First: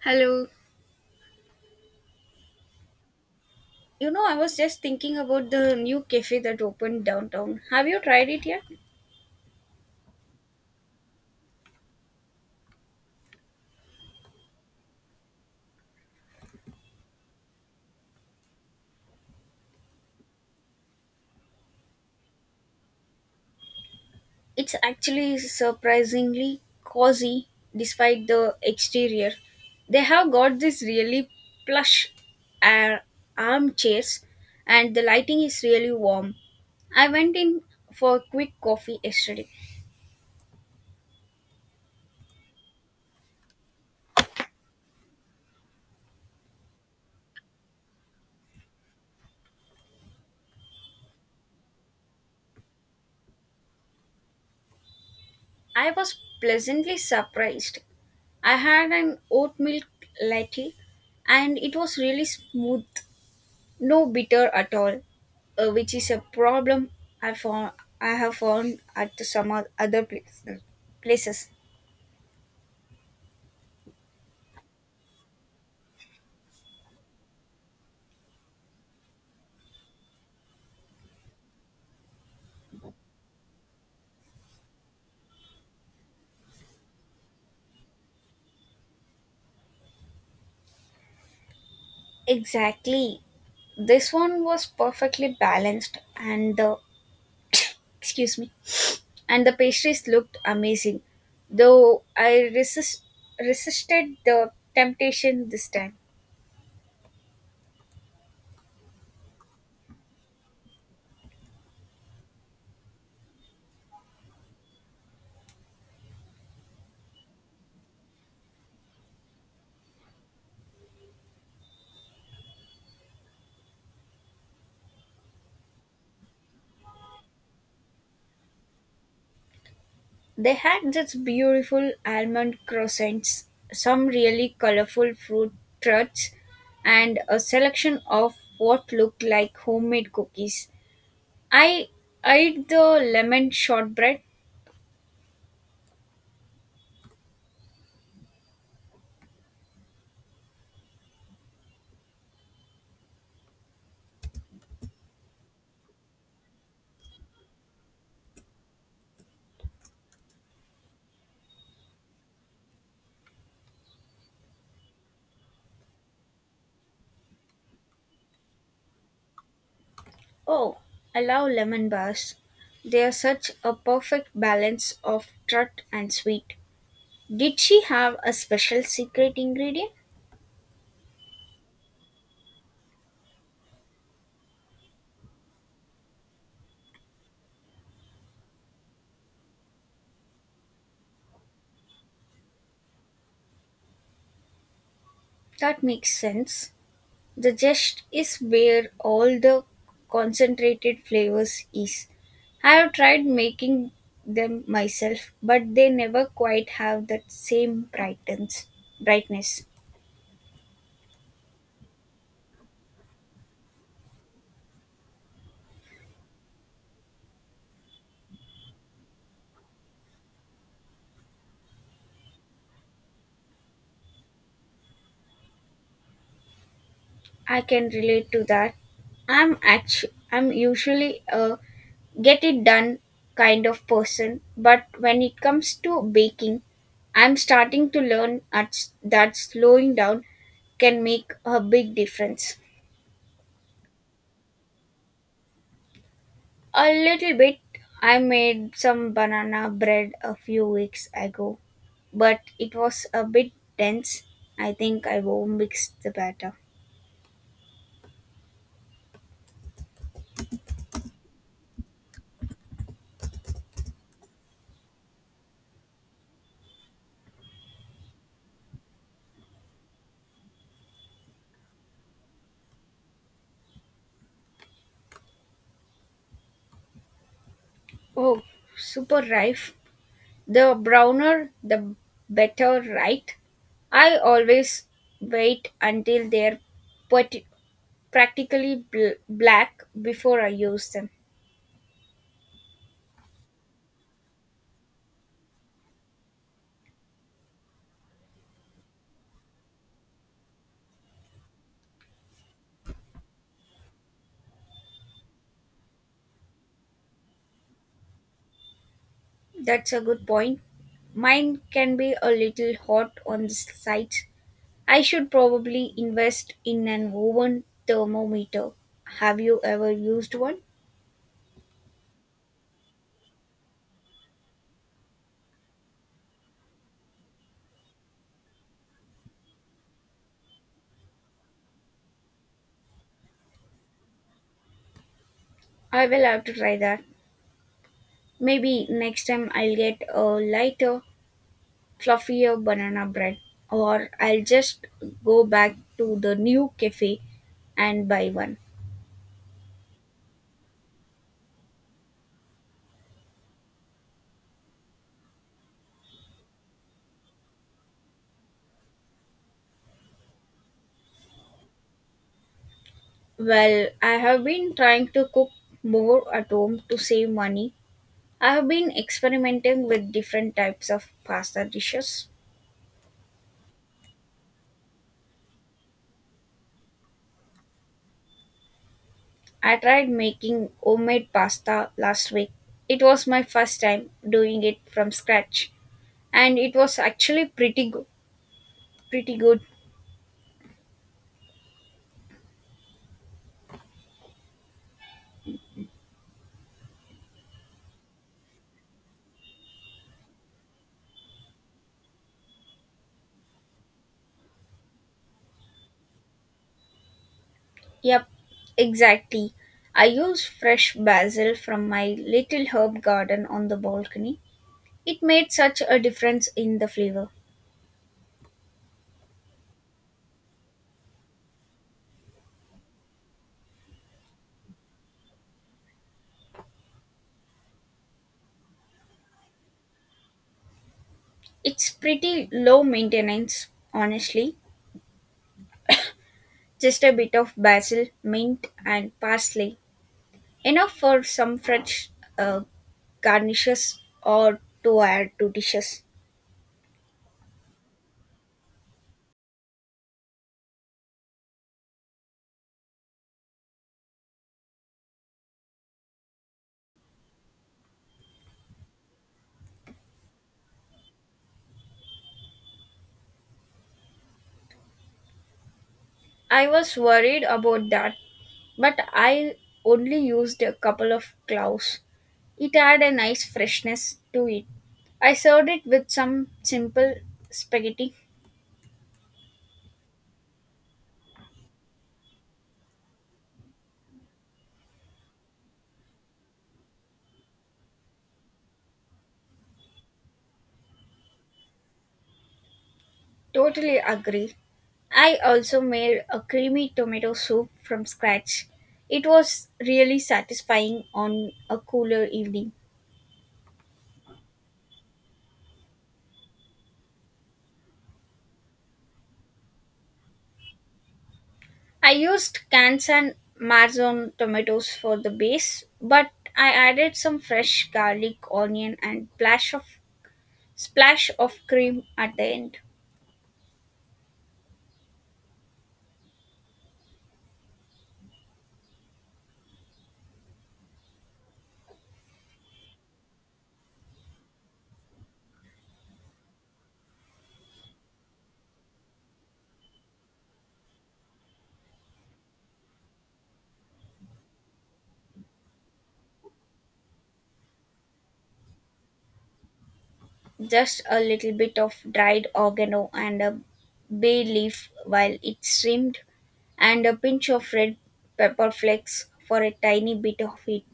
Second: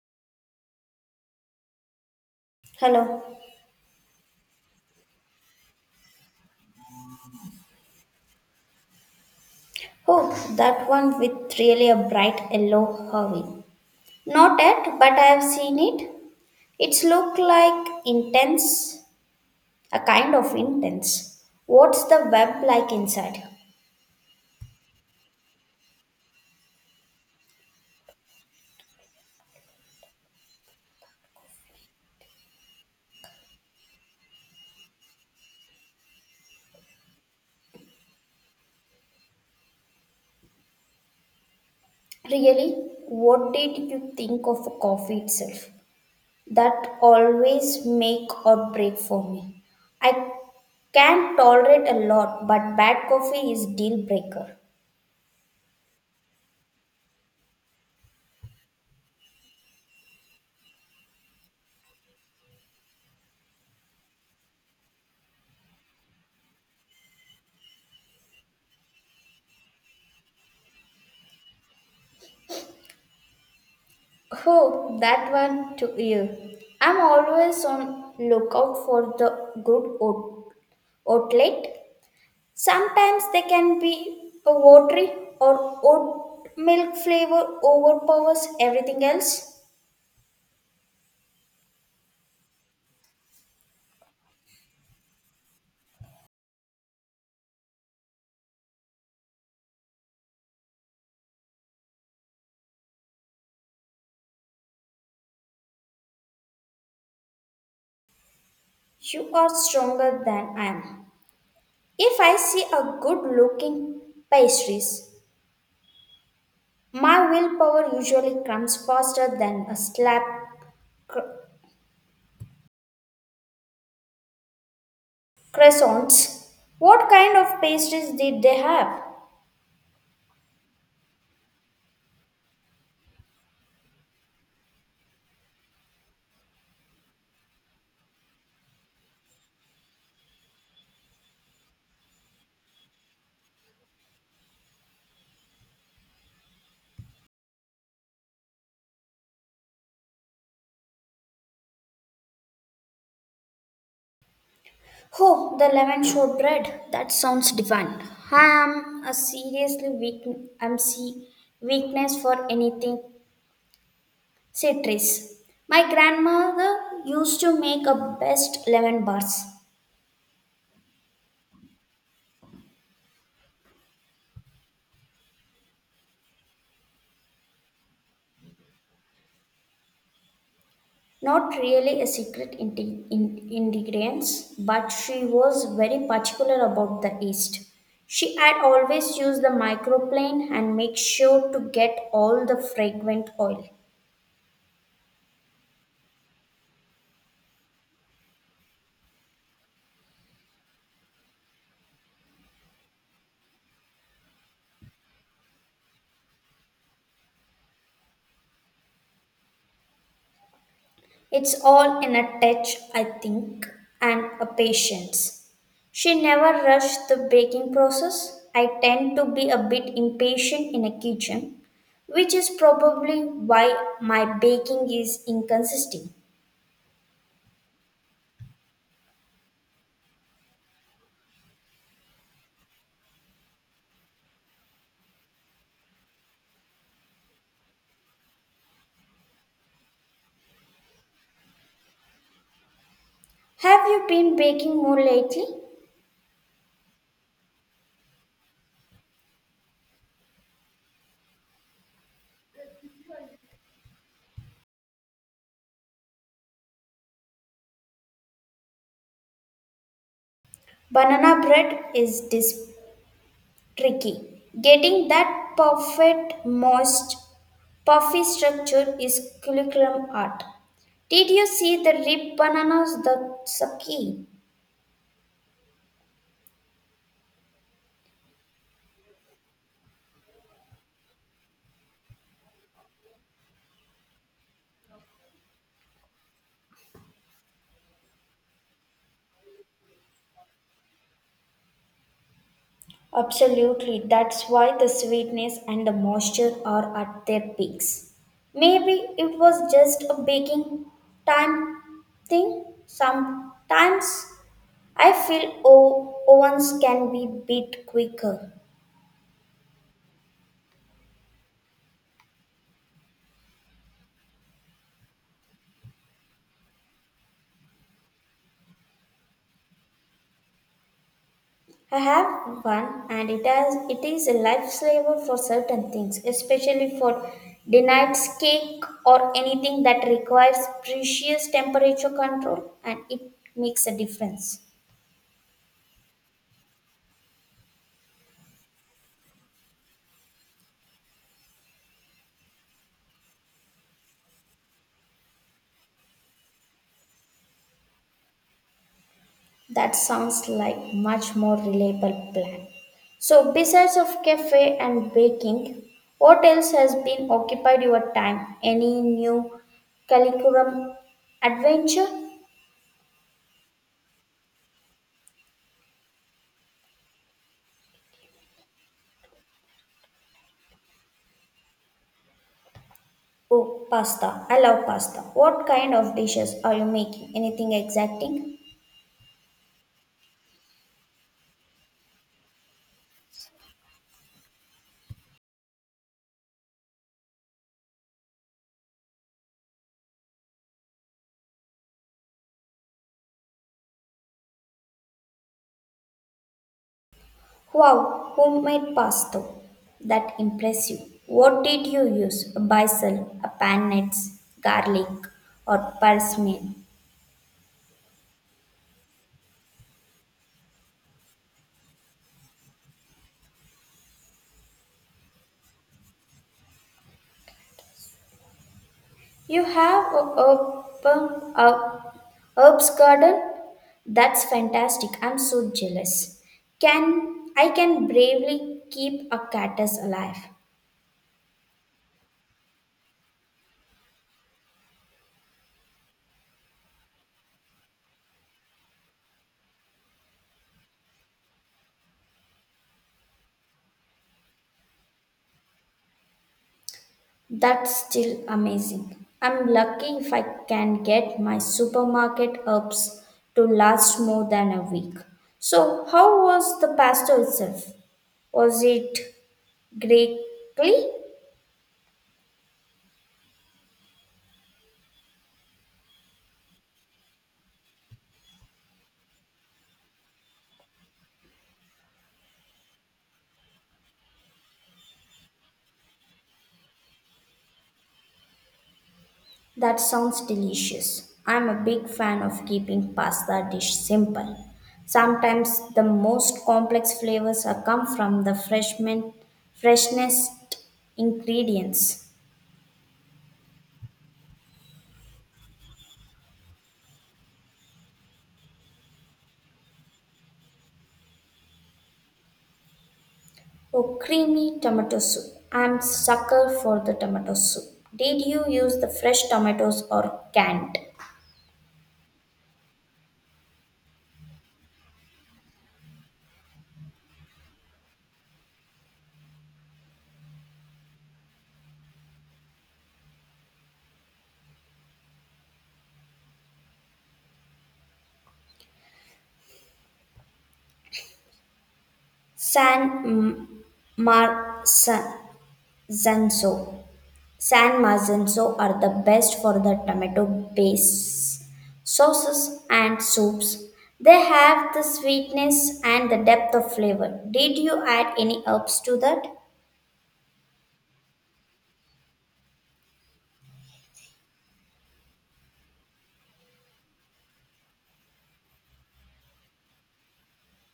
Hello. Hello. I was just thinking about the new cafe that opened downtown. Have you tried it yet? Oh, that one with really a bright yellow hurry. Not yet, but I have seen it. It's look like intense, a kind of intense. What's the web like inside? It's actually surprisingly cozy despite the exterior. They have got this really plush ar- armchairs and the lighting is really warm. I went in for a quick coffee yesterday. Really, what did you think of coffee itself? That always make or break for me. I can tolerate a lot, but bad coffee is deal breaker. I was pleasantly surprised. I had an oat milk latte and it was really smooth. No bitter at all, which is a problem I found I have found at some other places. Oh, that one took you. I'm always on lookout for the outlet. Sometimes they can be a watery or oat milk flavor overpowers everything else. Exactly, this one was perfectly balanced, and the excuse me, and the pastries looked amazing, though resisted the temptation this time. You are stronger than I am. If I see a good looking pastries, my willpower usually comes faster than a cr- croissants. What kind of pastries did they have? They had such beautiful almond croissants, some really colorful fruit tarts, and a selection of what looked like homemade cookies. I eyed the lemon shortbread. Oh, the lemon shortbread. That sounds divine. I am a seriously weak I'm see weakness for anything citrus. My grandmother used to make a best lemon bars. Oh, I love lemon bars. They are such a perfect balance of tart and sweet. Did she have a special secret ingredient? Not really a secret ingredients, but she was very particular about the yeast. She had always used the microplane and make sure to get all the fragrant oil. That makes sense. The zest is where all the concentrated flavors is. I have tried making them myself, but they never quite have that same brightens brightness. It's all in a touch, I think, and a patience. She never rushed the baking process. I tend to be a bit impatient in a kitchen, which is probably why my baking is inconsistent. I can relate to that. I'm usually a get it done kind of person, but when it comes to baking, I'm starting to learn at that slowing down can make a big difference. Have you been baking more lately? A little bit. I made some banana bread a few weeks ago, but it was a bit dense. I think I will mix the batter. Banana bread is this tricky. Getting that perfect, moist, puffy structure is curriculum art. Did you see the ripe bananas? That's a key. Oh, super rife. The browner, the better, right? I always wait until they're pat- practically black before I use them. Absolutely, that's why the sweetness and the moisture are at their peaks. Maybe it was just a baking time thing. Sometimes I feel ovens can be bit quicker. That's a good point. Mine can be a little hot on the sides. I should probably invest in an oven thermometer. Have you ever used one? I have one and it is a lifesaver for certain things, especially for denied cake or anything that requires precious temperature control and it makes a difference. I will have to try that. Maybe next time I'll get a lighter, fluffier banana bread, or I'll just go back to the new cafe and buy one. That sounds like much more reliable plan. So besides of cafe and baking, what else has been occupied your time? Any new curriculum adventure? Well, I have been trying to cook more at home to save money, I have been experimenting with different types of pasta dishes. Oh, pasta. I love pasta. What kind of dishes are you making? Anything exciting? I tried making homemade pasta last week. It was my first time doing it from scratch and it was actually pretty good. Pretty good. Wow, homemade pasta. That impressive. What did you use? Basil, a pan nuts, garlic, or parsley? Yep, exactly. I used fresh basil from my little herb garden on the balcony. It made such a difference in the flavor. You have a herb, herbs garden? That's fantastic. I'm so jealous. Can I can bravely keep a cactus alive. It's pretty low maintenance, honestly. Just a bit of basil, mint, and parsley enough for some fresh uh, garnishes or to add to dishes. That's still amazing. I'm lucky if I can get my supermarket herbs to last more than a week. So, how was the pasta itself? Was it greatly? I was worried about that, but I only used a couple of cloves. It had a nice freshness to it. I served it with some simple spaghetti. That sounds delicious. I'm a big fan of keeping pasta dish simple. Sometimes the most complex flavors are come from the freshnest ingredients. Totally agree. I also made a creamy tomato soup from scratch. It was really satisfying on a cooler evening. Oh, creamy tomato soup. I'm sucker for the tomato soup. Did you use the fresh tomatoes or canned? I used cans and Marzone tomatoes for the base, but I added some fresh garlic, onion, and splash of cream at the end. San mm, Mar San Zanzo. San Marzano are the best for the tomato based sauces and soups. They have the sweetness and the depth of flavor. Did you add any herbs to that? Just a little bit of dried oregano and a bay leaf while it steamed, and a pinch of red pepper flakes for a tiny bit of heat.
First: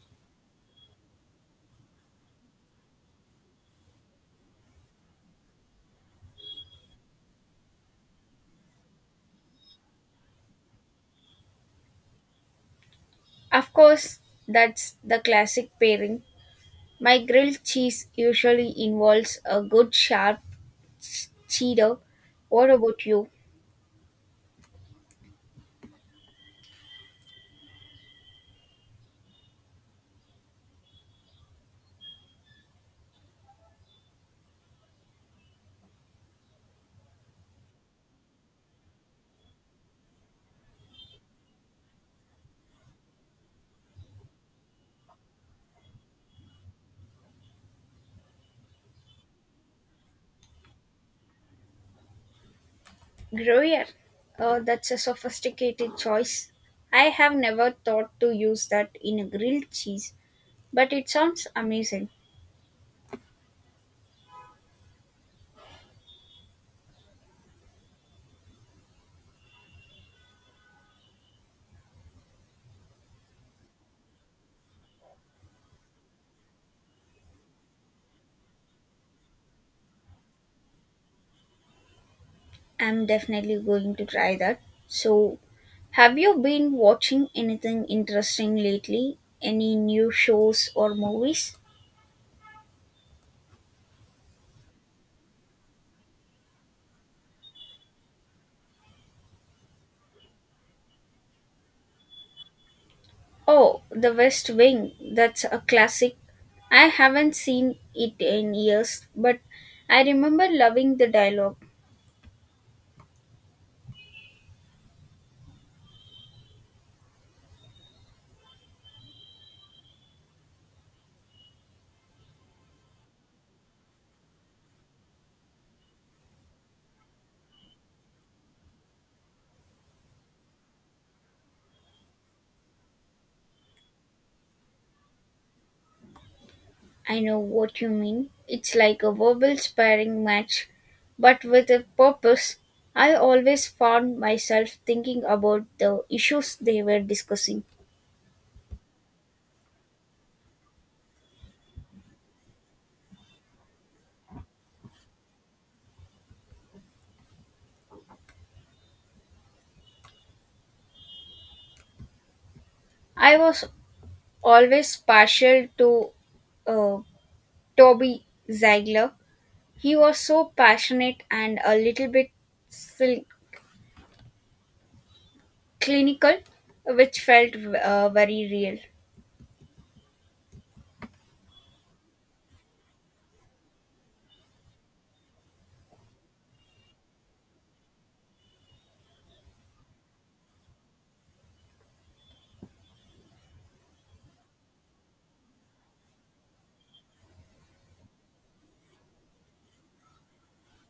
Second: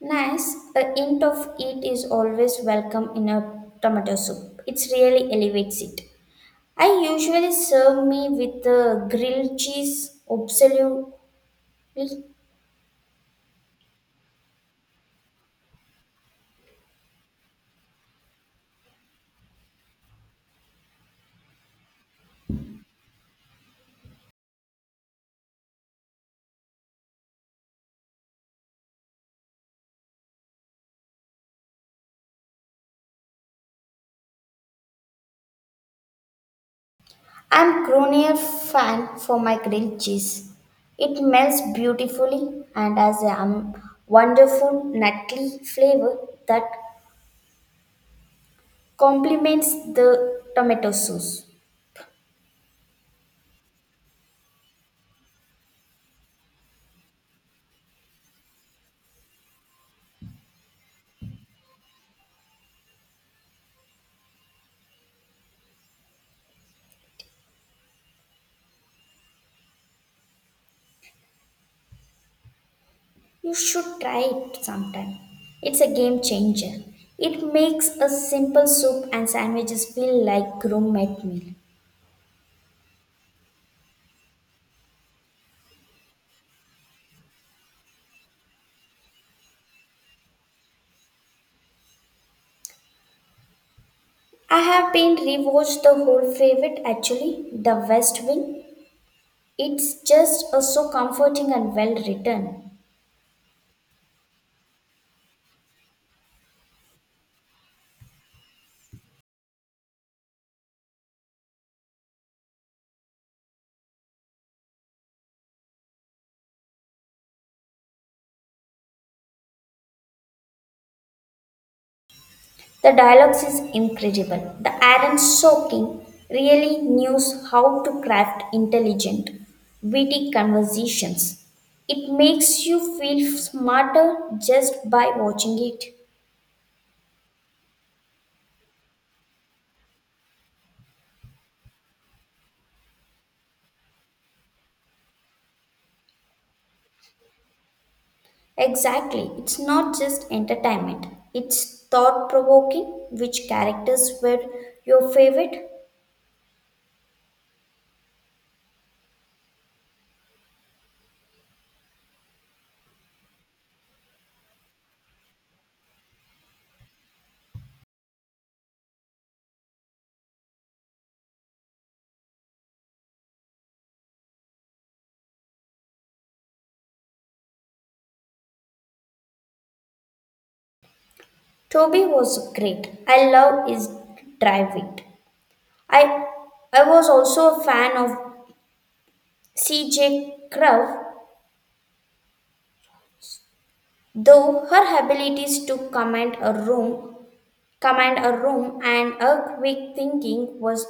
Nice. A hint of it is always welcome in a tomato soup. It really elevates it. I usually serve me with a grilled cheese absolutely. Of course, that's the classic pairing. My grilled cheese usually involves a good sharp Cheeto. What about you? I'm Cronier fan for my grilled cheese. It melts beautifully and has a wonderful nutty flavor that complements the tomato sauce. Gruyere. Oh, that's a sophisticated choice. I have never thought to use that in a grilled cheese, but it sounds amazing. You should try it sometime. It's a game changer. It makes a simple soup and sandwiches feel like gourmet meal. I'm definitely going to try that. So, have you been watching anything interesting lately? Any new shows or movies? I have been rewatched the whole favorite actually, The West Wing. It's just so comforting and well written. Oh, The West Wing. That's a classic. I haven't seen it in years, but I remember loving the dialogue. The dialogues is incredible. The Aaron Sorkin really knows how to craft intelligent, witty conversations. It makes you feel smarter just by watching it. I know what you mean. It's like a verbal sparring match, but with a purpose. I always found myself thinking about the issues they were discussing. Exactly. It's not just entertainment. It's thought provoking. Which characters were your favorite? I was always partial to uh, Toby Ziegler. He was so passionate and a little bit sil- clinical, which felt very real. Toby was great. I love his drive it. I I was also a fan of CJ Crowe. Though her abilities to command a room and her quick thinking was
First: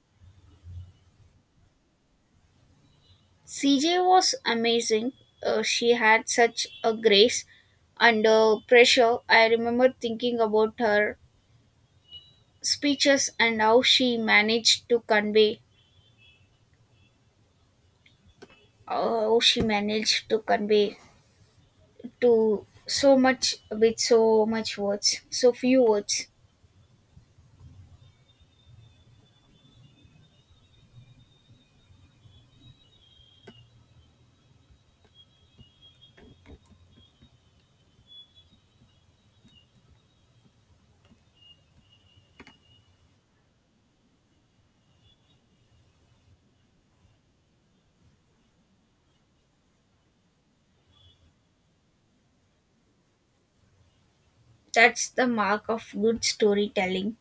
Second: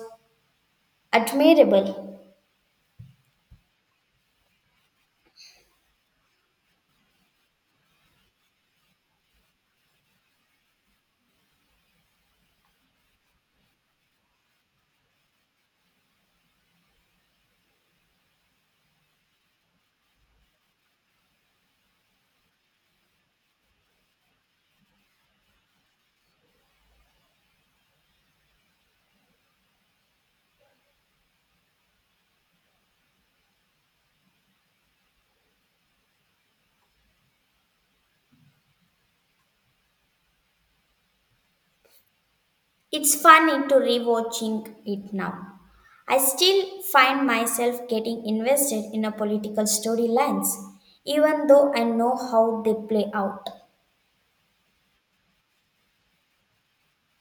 admirable. CJ was amazing. She had such a grace under pressure. I remember thinking about her speeches and how she managed to convey to so much with so few words. It's funny to rewatching it now. I still find myself getting invested in a political storylines, even though I know how they play out. That's the mark of good storytelling.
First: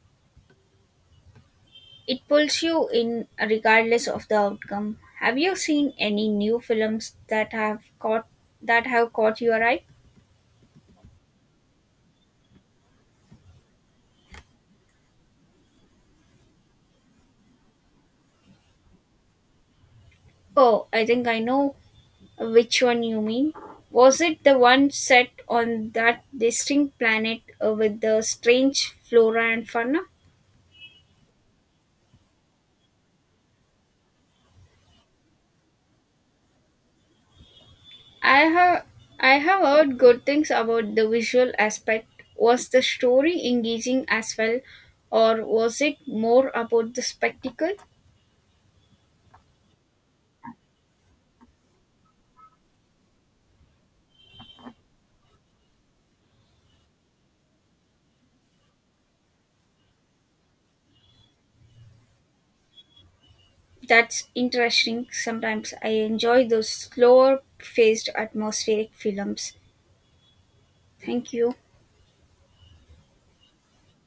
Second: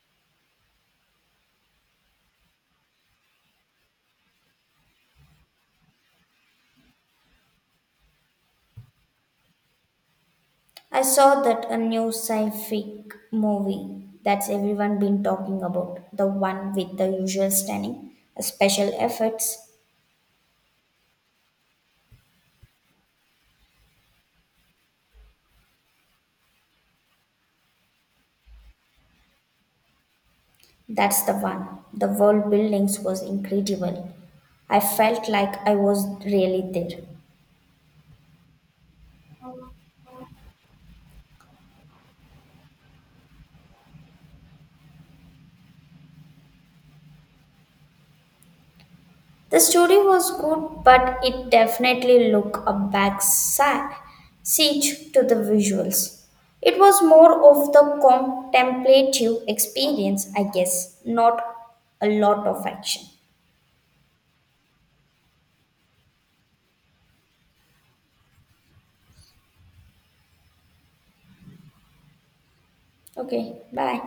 It pulls you in regardless of the outcome. Have you seen any new films that have caught your eye? I saw that a new sci-fi movie that's everyone been talking about, the one with the usual stunning special effects. Oh, I think I know which one you mean. Was it the one set on that distinct planet with the strange flora and fauna? That's the one. The world buildings was incredible. I felt like I was really there. I have I have heard good things about the visual aspect. Was the story engaging as well, or was it more about the spectacle? The story was good, but it definitely looked a siege to the visuals. It was more of the contemplative experience, I guess, not a lot of action. That's interesting. Sometimes I enjoy those slower paced atmospheric films. Thank you. Okay, bye.